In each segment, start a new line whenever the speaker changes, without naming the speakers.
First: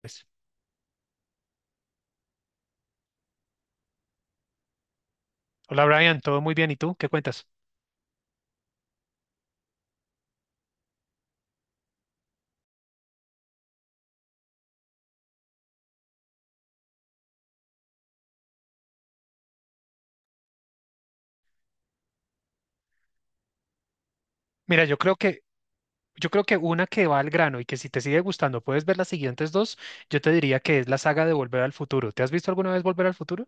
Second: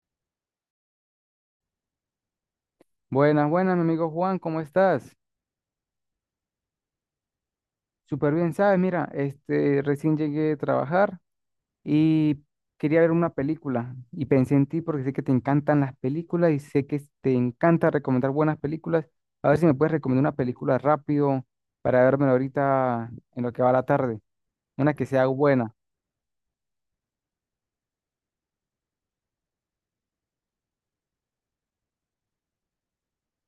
Pues.
Buenas, buenas, mi amigo Juan, ¿cómo estás?
Hola, Brian, todo muy bien. ¿Y tú? ¿Qué cuentas?
Súper bien, ¿sabes? Mira, este, recién llegué de trabajar y quería ver una película y pensé en ti porque sé que te encantan las películas y sé que te encanta recomendar buenas películas. A ver si me puedes recomendar una película rápido para vérmela ahorita en lo que va la tarde.
Mira,
Una
yo
que
creo
sea
que,
buena.
yo creo que una que va al grano y que si te sigue gustando puedes ver las siguientes dos, yo te diría que es la saga de Volver al Futuro. ¿Te has visto alguna vez Volver al Futuro?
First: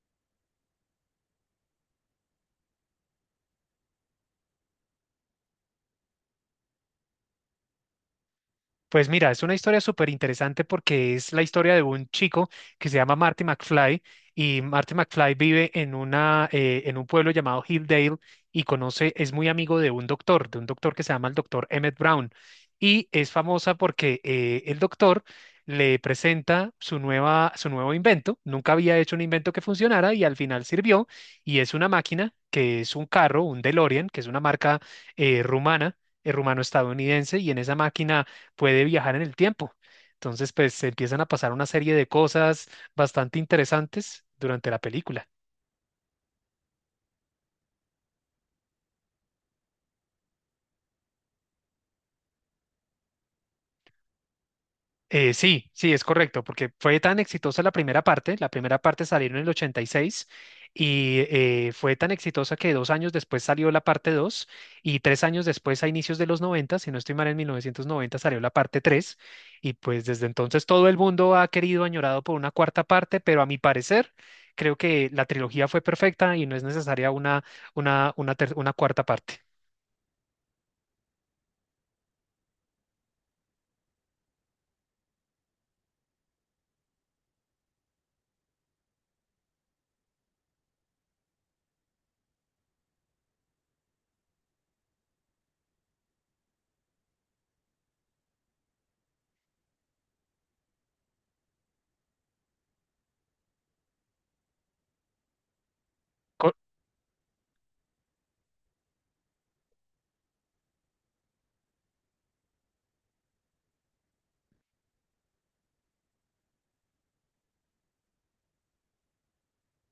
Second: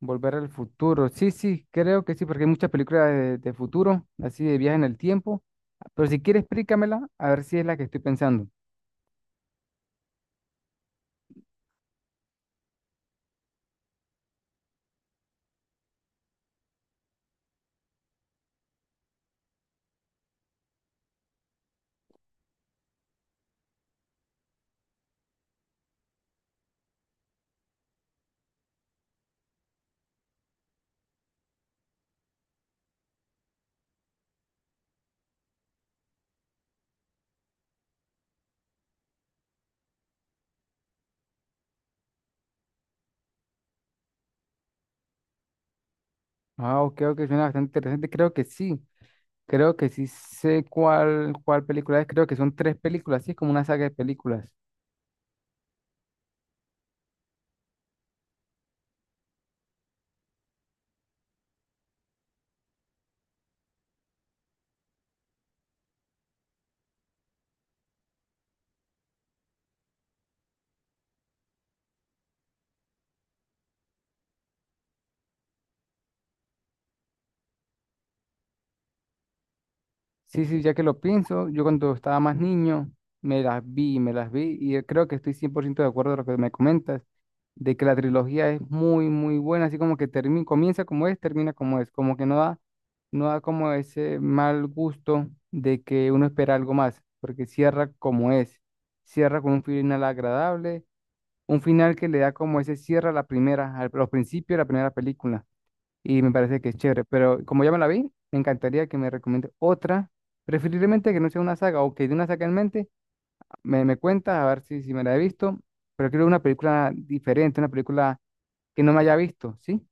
Volver al futuro. Sí, sí, creo que sí, porque hay muchas películas de futuro, así de viaje en el tiempo. Pero si quieres, explícamela, a ver si es la que estoy pensando.
Pues mira, es una historia súper interesante porque es la historia de un chico que se llama Marty McFly y Marty McFly vive en un pueblo llamado Hilldale y es muy amigo de un doctor que se llama el doctor Emmett Brown y es famosa porque el doctor le presenta su nuevo invento, nunca había hecho un invento que funcionara y al final sirvió, y es una máquina que es un carro, un DeLorean, que es una marca eh, rumana, rumano-estadounidense, y en esa máquina puede viajar en el tiempo. Entonces, pues empiezan a pasar una serie de cosas bastante interesantes durante la película.
Ah, ok, ok, suena bastante interesante. Creo que sí. Creo que sí sé cuál película es. Creo que son tres películas, sí, es como una saga de películas.
Sí, sí, es correcto, porque fue tan exitosa la primera parte salieron en el 86 y fue tan exitosa que 2 años después salió la parte dos, y 3 años después, a inicios de los 90, si no estoy mal, en 1990 salió la parte tres. Y pues desde entonces todo el mundo ha querido, añorado por una cuarta parte, pero a mi parecer creo que la trilogía fue perfecta y no es necesaria una cuarta parte.
Sí, sí, ya que lo pienso, yo cuando estaba más niño me las vi y creo que estoy 100% de acuerdo de lo que me comentas, de que la trilogía es muy, muy buena, así como que termina, comienza como es, termina como es, como que no da como ese mal gusto de que uno espera algo más, porque cierra como es, cierra con un final agradable, un final que le da como ese cierre a la primera, al, los principios de la primera película. Y me
Co-
parece que es chévere. Pero como ya me la vi, me encantaría que me recomiende otra, preferiblemente que no sea una saga o que de una saga en mente, me cuenta a ver si me la he visto. Pero quiero una película diferente, una película que no me haya visto, ¿sí?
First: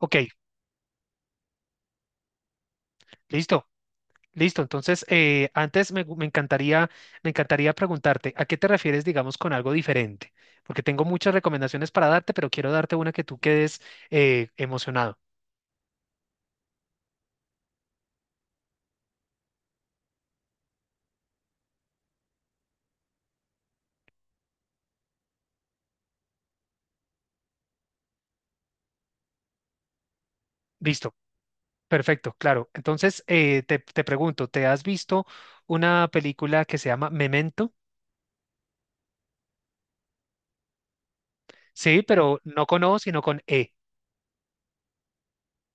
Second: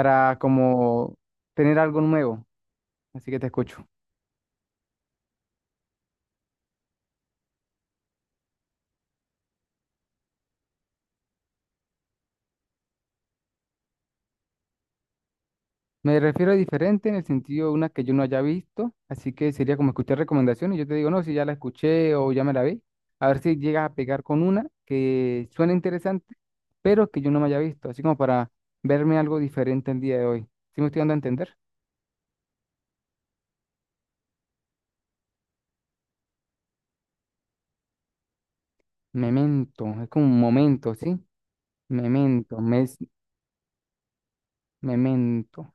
ok,
como tener algo nuevo. Así que te
listo.
escucho.
Listo, entonces antes me, gu- me encantaría preguntarte, ¿a qué te refieres, digamos, con algo diferente? Porque tengo muchas recomendaciones para darte, pero quiero darte una que tú quedes emocionado.
Me refiero a diferente en el sentido de una que yo no haya visto, así que sería como escuchar recomendaciones. Yo te digo, no, si ya la escuché o ya me la vi, a ver si llegas a pegar con una que suena interesante, pero que yo no me haya visto, así como para verme algo diferente el día de hoy. ¿Sí me estoy dando
Listo,
a entender?
perfecto, claro. Entonces te pregunto, ¿te has visto una película que se llama Memento?
Memento, es como un momento, ¿sí?
Sí, pero
Memento,
no con
mes,
O, sino con E.
memento.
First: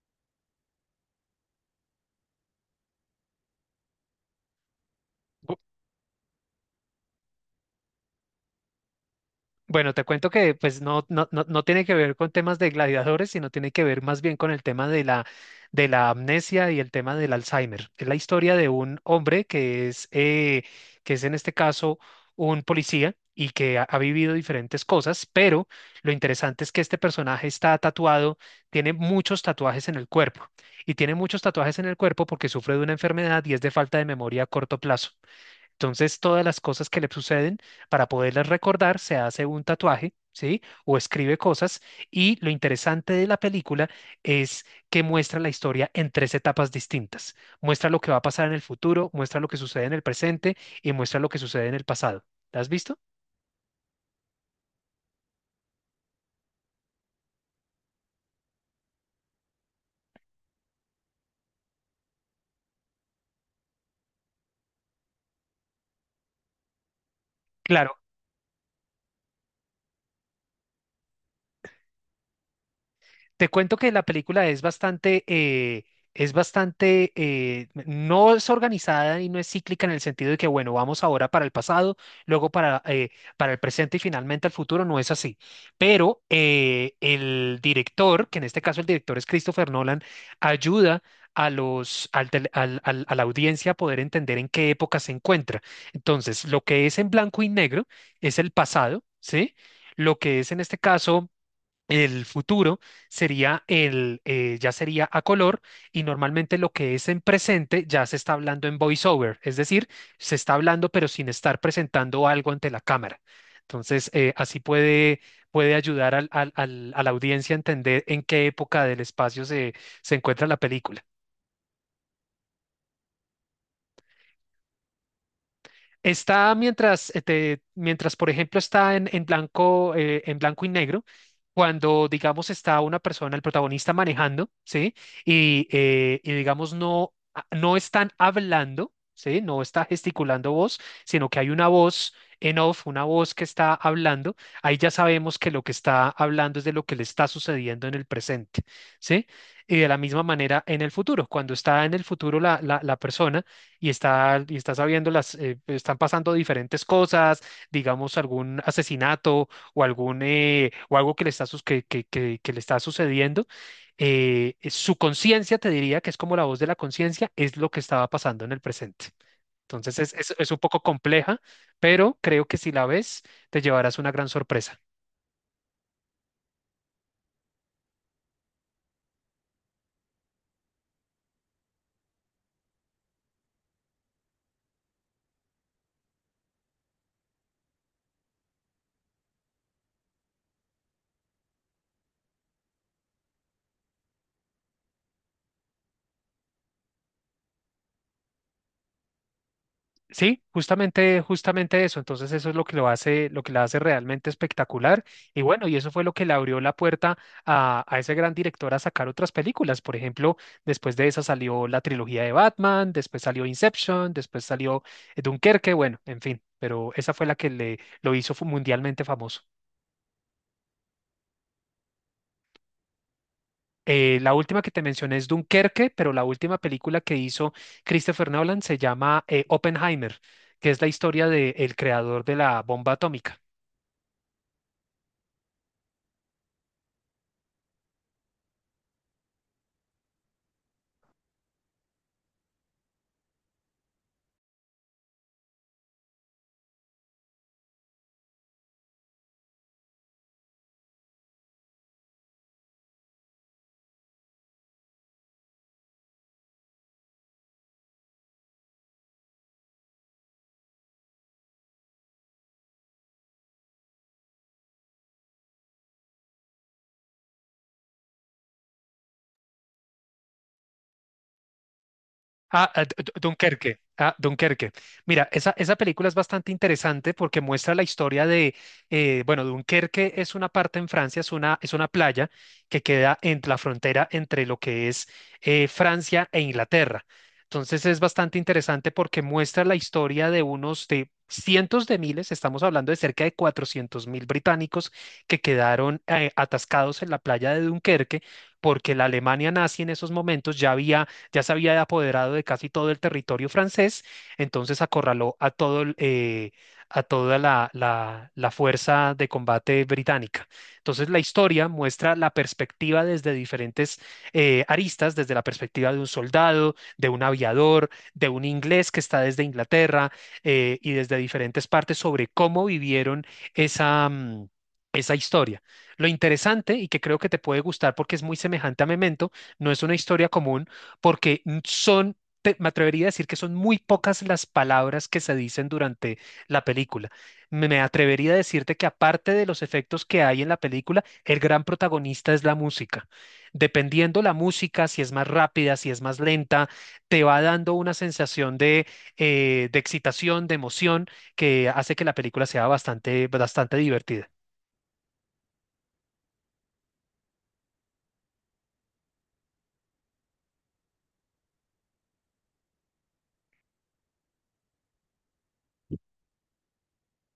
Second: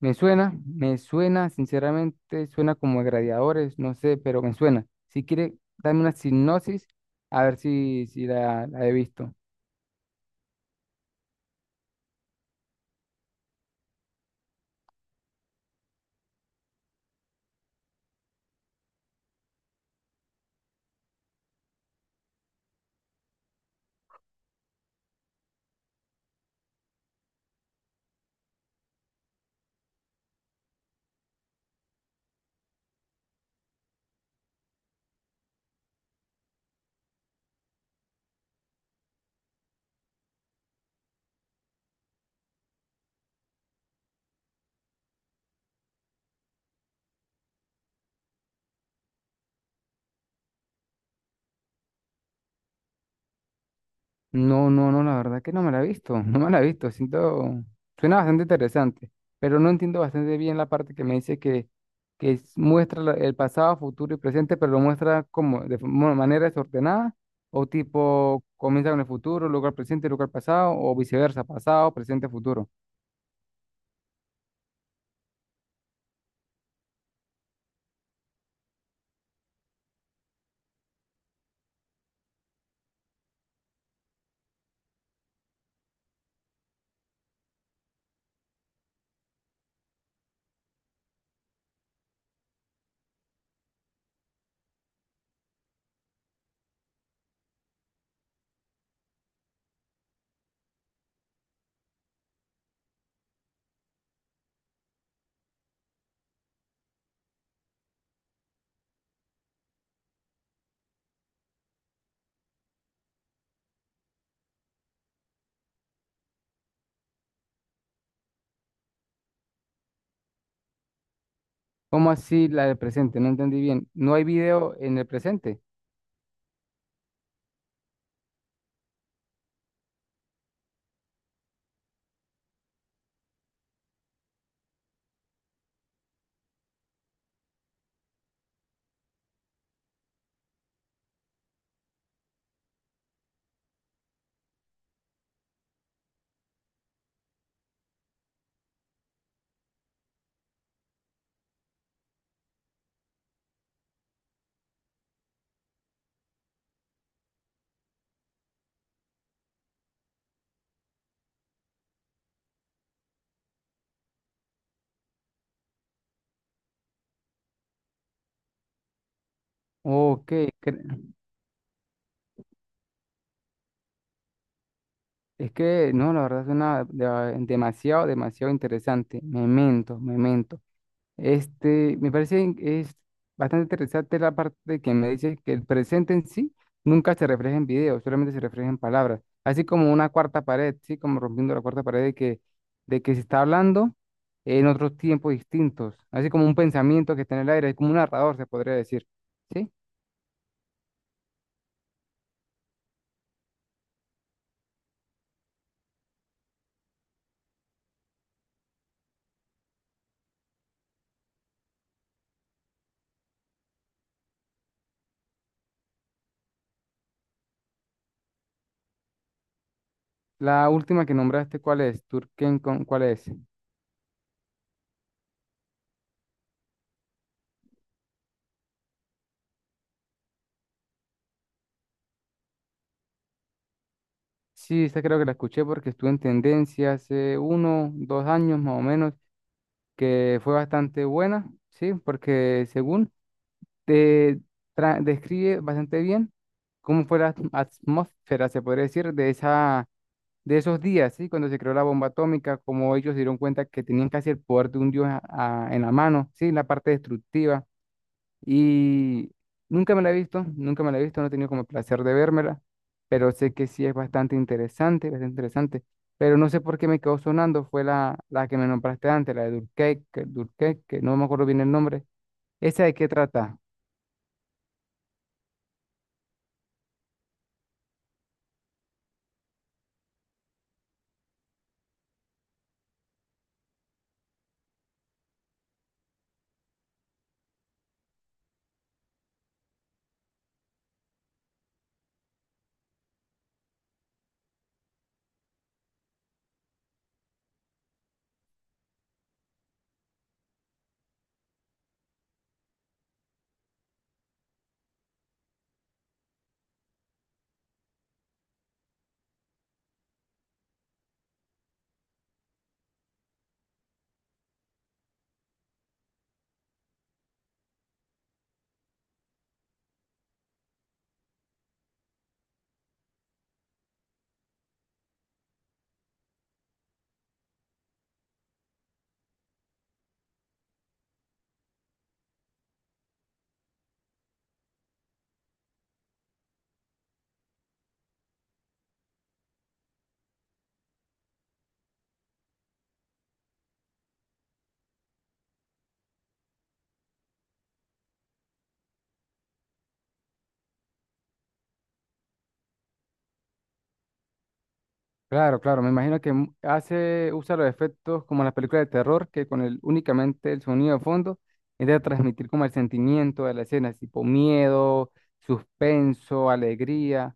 Me suena, sinceramente, suena como a gladiadores, no sé, pero me suena. Si quiere, dame una sinopsis, a ver si, si la he visto.
Bueno, te cuento que pues no, no, no, no tiene que ver con temas de gladiadores, sino tiene que ver más bien con el tema de la amnesia y el tema del Alzheimer. Es la historia de un hombre que que es en este caso un policía y que ha vivido diferentes cosas, pero lo interesante es que este personaje está tatuado, tiene muchos tatuajes en el cuerpo, y tiene muchos tatuajes en el cuerpo porque sufre de una enfermedad y es de falta de memoria a corto plazo. Entonces, todas las cosas que le suceden, para poderlas recordar, se hace un tatuaje, ¿sí? O escribe cosas. Y lo interesante de la película es que muestra la historia en tres etapas distintas. Muestra lo que va a pasar en el futuro, muestra lo que sucede en el presente y muestra lo que sucede en el pasado. ¿La has visto?
No, no, no, la verdad que no me la he visto, no me la he visto, siento, suena bastante interesante, pero no entiendo bastante bien la parte que me dice que muestra el pasado, futuro y presente, pero lo muestra como de manera desordenada, o
Claro.
tipo comienza con el futuro, luego el presente, luego el pasado, o viceversa, pasado, presente, futuro.
Te cuento que la película no es organizada y no es cíclica en el sentido de que, bueno, vamos ahora para el pasado, luego para el presente y finalmente al futuro, no es así. Pero el director, que en este caso el director es Christopher Nolan, ayuda a los, al tele- al- al- a la audiencia a poder entender en qué época se encuentra. Entonces, lo que es en blanco y negro es el pasado, ¿sí? Lo que es en este caso el futuro sería ya sería a color, y normalmente lo que es en presente ya se está hablando en voiceover, es decir, se está hablando pero sin estar presentando algo ante la cámara. Entonces, así puede ayudar a la audiencia a entender en qué época del espacio se encuentra la película.
¿Cómo así la del presente? No entendí bien. ¿No hay video en el presente?
Mientras, por ejemplo, está en blanco y negro, cuando, digamos, está una persona, el protagonista manejando, ¿sí? Y digamos, no están hablando, ¿sí? No está gesticulando voz, sino que hay una voz en off, una voz que está hablando. Ahí ya sabemos que lo que está hablando es de lo que le está sucediendo en el presente, ¿sí? Y de la misma manera en el futuro, cuando está en el futuro la persona y está sabiendo están pasando diferentes cosas, digamos algún asesinato o o algo que le está, que le está sucediendo, su conciencia te diría que es como la voz de la conciencia, es lo que estaba pasando en el presente. Entonces es,
Ok,
es, es un poco
cre-
compleja, pero creo que si la ves, te llevarás una gran sorpresa.
es que no, la verdad suena demasiado, demasiado interesante. Memento, memento. Este, me parece es bastante interesante la parte de que me dice que el presente en sí nunca se refleja en video, solamente se refleja en palabras. Así como una cuarta pared, sí, como rompiendo la cuarta pared de que se está hablando en otros tiempos distintos. Así como un pensamiento que está en el aire, es como un narrador, se podría decir. ¿Sí?
Sí, justamente, justamente eso. Entonces eso es lo que lo hace, lo que la hace realmente espectacular. Y bueno, y eso fue lo que le abrió la puerta a ese gran director a sacar otras películas. Por ejemplo, después de esa salió la trilogía de Batman, después salió Inception, después salió Dunkerque, bueno, en fin. Pero esa fue la que le lo hizo mundialmente famoso.
La última que nombraste, ¿cuál es? Turken, ¿cuál es?
La última que te mencioné es Dunkerque, pero la última película que hizo Christopher Nolan se llama Oppenheimer, que es la historia del creador de la bomba atómica.
Sí, esta creo que la escuché porque estuvo en tendencia hace uno, dos años más o menos, que fue bastante buena, ¿sí? Porque según te describe bastante bien cómo fue la atmósfera, se podría decir, de esa, de esos días, ¿sí? Cuando se creó la bomba atómica, como ellos se dieron cuenta que tenían casi el poder de un dios en la mano, ¿sí? La parte destructiva. Y nunca me la he visto, nunca me la he visto, no he tenido como el placer de vérmela, pero sé que sí es bastante interesante, bastante interesante. Pero no sé por qué me quedó sonando, fue la que me nombraste antes, la de Durkheim, que no me acuerdo bien el nombre.
Ah,
¿Esa
ah,
de qué trata?
Dunkerque. Ah, Dunkerque. Mira, esa película es bastante interesante porque muestra la historia bueno, Dunkerque es una parte en Francia, es una playa que queda en la frontera entre lo que es Francia e Inglaterra. Entonces es bastante interesante porque muestra la historia de unos de cientos de miles, estamos hablando de cerca de 400.000 británicos que quedaron atascados en la playa de Dunkerque, porque la Alemania nazi en esos momentos ya se había apoderado de casi todo el territorio francés, entonces acorraló a toda la fuerza de combate británica. Entonces la historia muestra la perspectiva desde diferentes aristas, desde la perspectiva de un soldado, de un aviador, de un inglés que está desde Inglaterra, y desde diferentes partes sobre cómo vivieron esa... mm, esa historia. Lo interesante, y que creo que te puede gustar porque es muy semejante a Memento, no es una historia común, porque me atrevería a decir que son muy pocas las palabras que se dicen durante la película. Me atrevería a decirte que aparte de los efectos que hay en la película, el gran protagonista es la música. Dependiendo la música, si es más rápida, si es más lenta, te va dando una sensación de excitación, de emoción, que hace que la película sea bastante, bastante divertida.
Claro, claro, me imagino que hace, usa los efectos como en las películas de terror, que con el, únicamente el sonido de fondo intenta transmitir como el sentimiento de la escena, tipo miedo, suspenso, alegría,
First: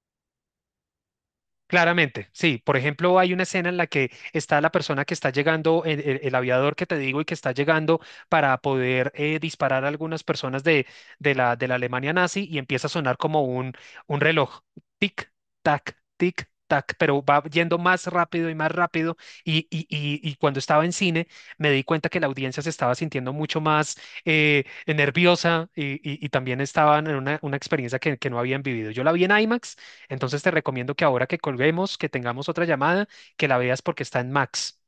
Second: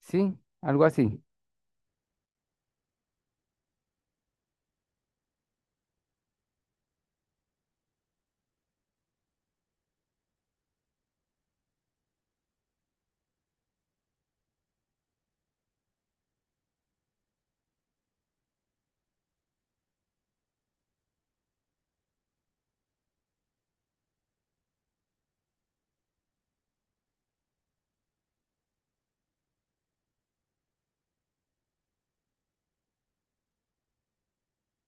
¿sí? Algo así.
Claramente, sí. Por ejemplo, hay una escena en la que está la persona que está llegando, el aviador que te digo, y que está llegando para poder disparar a algunas personas de la Alemania nazi, y empieza a sonar como un reloj. Tic, tic, tac, pero va yendo más rápido y más rápido. Y cuando estaba en cine, me di cuenta que la audiencia se estaba sintiendo mucho más nerviosa, y también estaban en una experiencia que no habían vivido. Yo la vi en IMAX, entonces te recomiendo que ahora que colguemos, que tengamos otra llamada, que la veas porque está en Max.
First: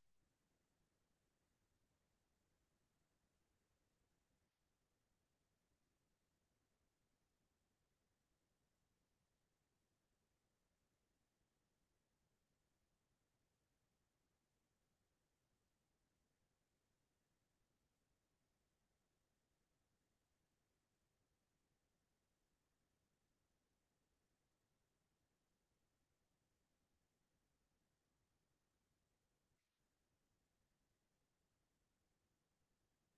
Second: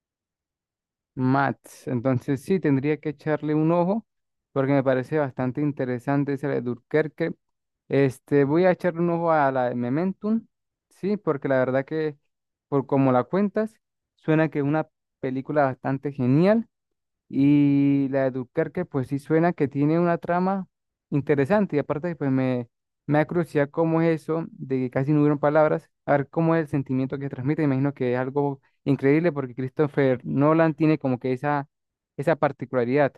Mats. Entonces sí, tendría que echarle un ojo porque me parece bastante interesante esa de Dunkerque. Este, voy a echarle un ojo a la de Momentum, sí, porque la verdad que por como la cuentas, suena que es una película bastante genial. Y la de Dunkerque, pues sí suena que tiene una trama interesante. Y aparte, me da curiosidad cómo es eso de que casi no hubieron palabras. A ver cómo es el sentimiento que transmite. Imagino que es algo increíble porque Christopher Nolan tiene como que esa particularidad,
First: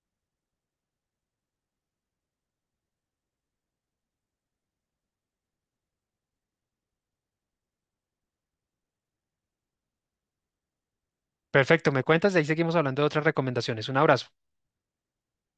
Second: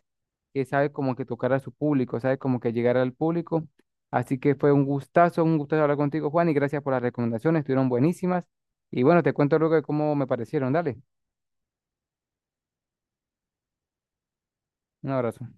que sabe como que tocar a su público, sabe como que llegar al público. Así que fue un gustazo hablar contigo, Juan, y gracias por las recomendaciones, estuvieron buenísimas. Y bueno, te cuento luego de cómo me parecieron. Dale,
Perfecto, me cuentas y ahí seguimos hablando de otras recomendaciones. Un abrazo.
un abrazo.